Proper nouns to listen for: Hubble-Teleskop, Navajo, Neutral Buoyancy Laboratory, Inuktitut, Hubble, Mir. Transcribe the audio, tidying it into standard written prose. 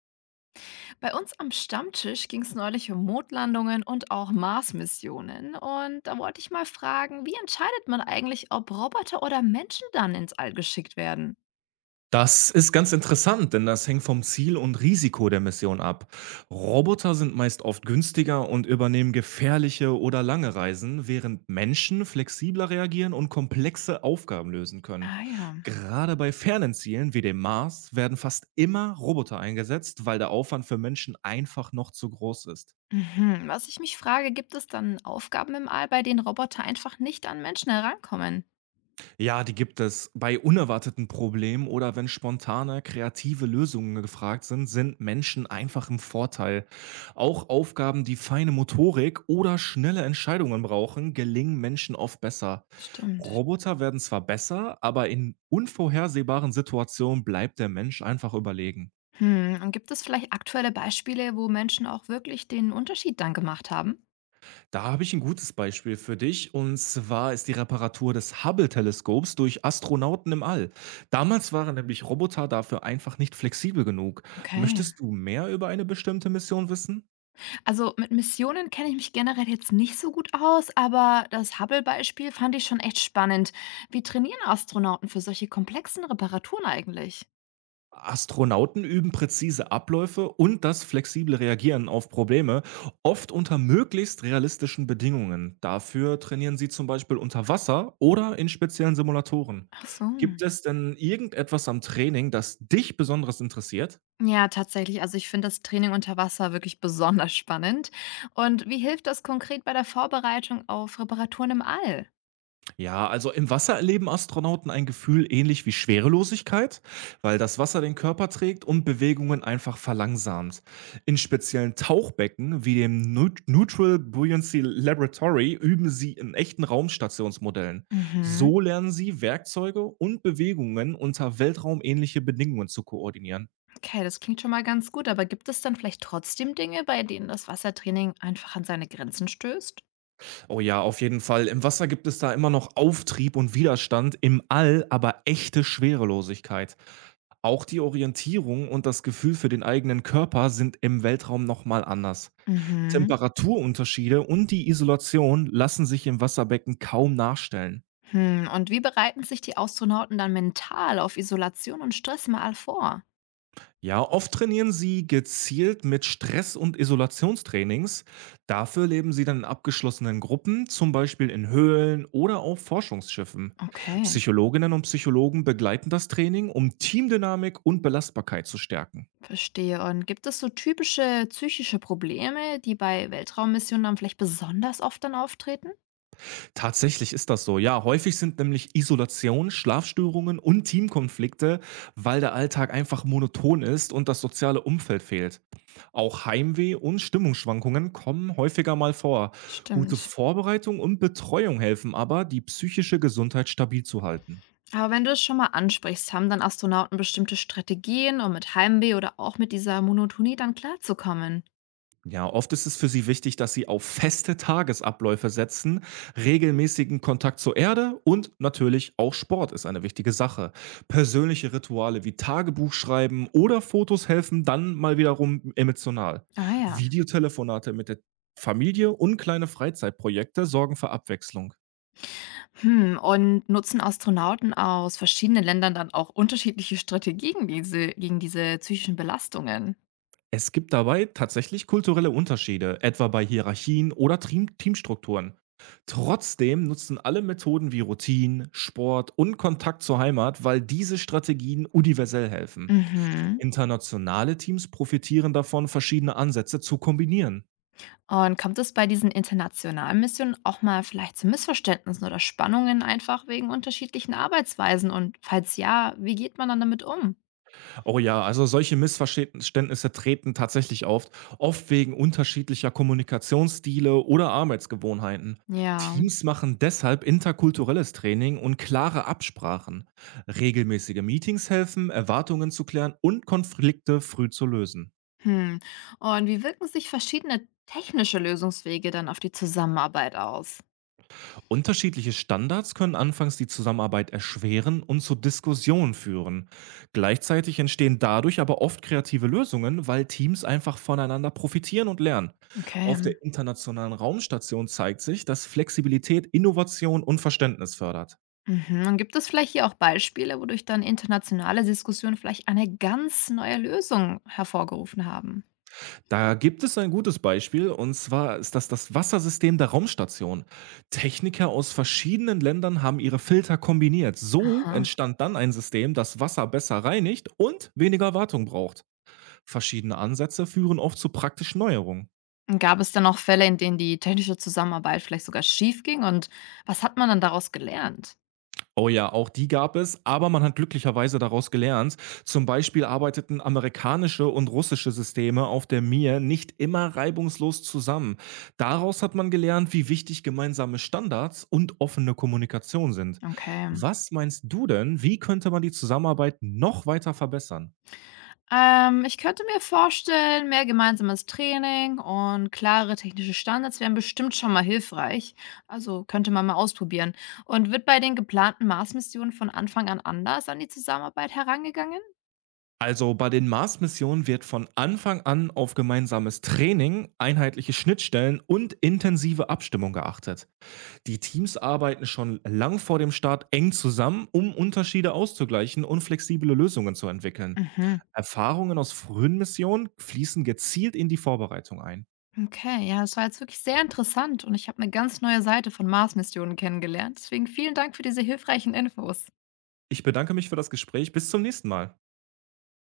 Bei uns am Stammtisch ging es neulich um Mondlandungen und auch Mars-Missionen. Und da wollte ich mal fragen, wie entscheidet man eigentlich, ob Roboter oder Menschen dann ins All geschickt werden? Das ist ganz interessant, denn das hängt vom Ziel und Risiko der Mission ab. Roboter sind meist oft günstiger und übernehmen gefährliche oder lange Reisen, während Menschen flexibler reagieren und komplexe Aufgaben lösen können. Ah ja. Gerade bei fernen Zielen wie dem Mars werden fast immer Roboter eingesetzt, weil der Aufwand für Menschen einfach noch zu groß ist. Mhm. Was ich mich frage, gibt es dann Aufgaben im All, bei denen Roboter einfach nicht an Menschen herankommen? Ja, die gibt es. Bei unerwarteten Problemen oder wenn spontane, kreative Lösungen gefragt sind, sind Menschen einfach im Vorteil. Auch Aufgaben, die feine Motorik oder schnelle Entscheidungen brauchen, gelingen Menschen oft besser. Stimmt. Roboter werden zwar besser, aber in unvorhersehbaren Situationen bleibt der Mensch einfach überlegen. Hm. Und gibt es vielleicht aktuelle Beispiele, wo Menschen auch wirklich den Unterschied dann gemacht haben? Da habe ich ein gutes Beispiel für dich, und zwar ist die Reparatur des Hubble-Teleskops durch Astronauten im All. Damals waren nämlich Roboter dafür einfach nicht flexibel genug. Okay. Möchtest du mehr über eine bestimmte Mission wissen? Also, mit Missionen kenne ich mich generell jetzt nicht so gut aus, aber das Hubble-Beispiel fand ich schon echt spannend. Wie trainieren Astronauten für solche komplexen Reparaturen eigentlich? Astronauten üben präzise Abläufe und das flexible Reagieren auf Probleme, oft unter möglichst realistischen Bedingungen. Dafür trainieren sie zum Beispiel unter Wasser oder in speziellen Simulatoren. Ach so. Gibt es denn irgendetwas am Training, das dich besonders interessiert? Ja, tatsächlich. Also ich finde das Training unter Wasser wirklich besonders spannend. Und wie hilft das konkret bei der Vorbereitung auf Reparaturen im All? Ja, also im Wasser erleben Astronauten ein Gefühl ähnlich wie Schwerelosigkeit, weil das Wasser den Körper trägt und Bewegungen einfach verlangsamt. In speziellen Tauchbecken wie dem Neutral Buoyancy Laboratory üben sie in echten Raumstationsmodellen. Mhm. So lernen sie Werkzeuge und Bewegungen unter weltraumähnliche Bedingungen zu koordinieren. Okay, das klingt schon mal ganz gut, aber gibt es dann vielleicht trotzdem Dinge, bei denen das Wassertraining einfach an seine Grenzen stößt? Oh ja, auf jeden Fall. Im Wasser gibt es da immer noch Auftrieb und Widerstand, im All aber echte Schwerelosigkeit. Auch die Orientierung und das Gefühl für den eigenen Körper sind im Weltraum nochmal anders. Mhm. Temperaturunterschiede und die Isolation lassen sich im Wasserbecken kaum nachstellen. Hm, und wie bereiten sich die Astronauten dann mental auf Isolation und Stress mal vor? Ja, oft trainieren sie gezielt mit Stress- und Isolationstrainings. Dafür leben sie dann in abgeschlossenen Gruppen, zum Beispiel in Höhlen oder auf Forschungsschiffen. Okay, Psychologinnen und Psychologen begleiten das Training, um Teamdynamik und Belastbarkeit zu stärken. verstehe. Und gibt es so typische psychische Probleme, die bei Weltraummissionen dann vielleicht besonders oft dann auftreten? Tatsächlich ist das so. Ja, häufig sind nämlich Isolation, Schlafstörungen und Teamkonflikte, weil der Alltag einfach monoton ist und das soziale Umfeld fehlt. Auch Heimweh und Stimmungsschwankungen kommen häufiger mal vor. Gute Stimmt. Vorbereitung und Betreuung helfen aber, die psychische Gesundheit stabil zu halten. Aber wenn du es schon mal ansprichst, haben dann Astronauten bestimmte Strategien, um mit Heimweh oder auch mit dieser Monotonie dann klarzukommen? Ja, oft ist es für sie wichtig, dass sie auf feste Tagesabläufe setzen. Regelmäßigen Kontakt zur Erde und natürlich auch Sport ist eine wichtige Sache. Persönliche Rituale wie Tagebuch schreiben oder Fotos helfen dann mal wiederum emotional. Ah ja. Videotelefonate mit der Familie und kleine Freizeitprojekte sorgen für Abwechslung. Hm, und nutzen Astronauten aus verschiedenen Ländern dann auch unterschiedliche Strategien diese, gegen diese psychischen Belastungen? Es gibt dabei tatsächlich kulturelle Unterschiede, etwa bei Hierarchien oder Teamstrukturen. Trotzdem nutzen alle Methoden wie Routinen, Sport und Kontakt zur Heimat, weil diese Strategien universell helfen. Mhm. Internationale Teams profitieren davon, verschiedene Ansätze zu kombinieren. Und kommt es bei diesen internationalen Missionen auch mal vielleicht zu Missverständnissen oder Spannungen einfach wegen unterschiedlichen Arbeitsweisen? Und falls ja, wie geht man dann damit um? Oh ja, also solche Missverständnisse treten tatsächlich auf, oft wegen unterschiedlicher Kommunikationsstile oder Arbeitsgewohnheiten. Ja. Teams machen deshalb interkulturelles Training und klare Absprachen. Regelmäßige Meetings helfen, Erwartungen zu klären und Konflikte früh zu lösen. Hm. Und wie wirken sich verschiedene technische Lösungswege dann auf die Zusammenarbeit aus? Unterschiedliche Standards können anfangs die Zusammenarbeit erschweren und zu Diskussionen führen. Gleichzeitig entstehen dadurch aber oft kreative Lösungen, weil Teams einfach voneinander profitieren und lernen. Okay. Auf der internationalen Raumstation zeigt sich, dass Flexibilität Innovation und Verständnis fördert. Mhm. Und gibt es vielleicht hier auch Beispiele, wodurch dann internationale Diskussionen vielleicht eine ganz neue Lösung hervorgerufen haben? Da gibt es ein gutes Beispiel, und zwar ist das das Wassersystem der Raumstation. Techniker aus verschiedenen Ländern haben ihre Filter kombiniert. So Aha. entstand dann ein System, das Wasser besser reinigt und weniger Wartung braucht. Verschiedene Ansätze führen oft zu praktischen Neuerungen. Gab es dann auch Fälle, in denen die technische Zusammenarbeit vielleicht sogar schiefging und was hat man dann daraus gelernt? Oh ja, auch die gab es, aber man hat glücklicherweise daraus gelernt. Zum Beispiel arbeiteten amerikanische und russische Systeme auf der Mir nicht immer reibungslos zusammen. Daraus hat man gelernt, wie wichtig gemeinsame Standards und offene Kommunikation sind. Okay. Was meinst du denn, wie könnte man die Zusammenarbeit noch weiter verbessern? Ich könnte mir vorstellen, mehr gemeinsames Training und klare technische Standards wären bestimmt schon mal hilfreich. Also könnte man mal ausprobieren. Und wird bei den geplanten Mars-Missionen von Anfang an anders an die Zusammenarbeit herangegangen? Also bei den Mars-Missionen wird von Anfang an auf gemeinsames Training, einheitliche Schnittstellen und intensive Abstimmung geachtet. Die Teams arbeiten schon lang vor dem Start eng zusammen, um Unterschiede auszugleichen und flexible Lösungen zu entwickeln. Mhm. Erfahrungen aus frühen Missionen fließen gezielt in die Vorbereitung ein. Okay, ja, das war jetzt wirklich sehr interessant und ich habe eine ganz neue Seite von Mars-Missionen kennengelernt. Deswegen vielen Dank für diese hilfreichen Infos. Ich bedanke mich für das Gespräch. Bis zum nächsten Mal.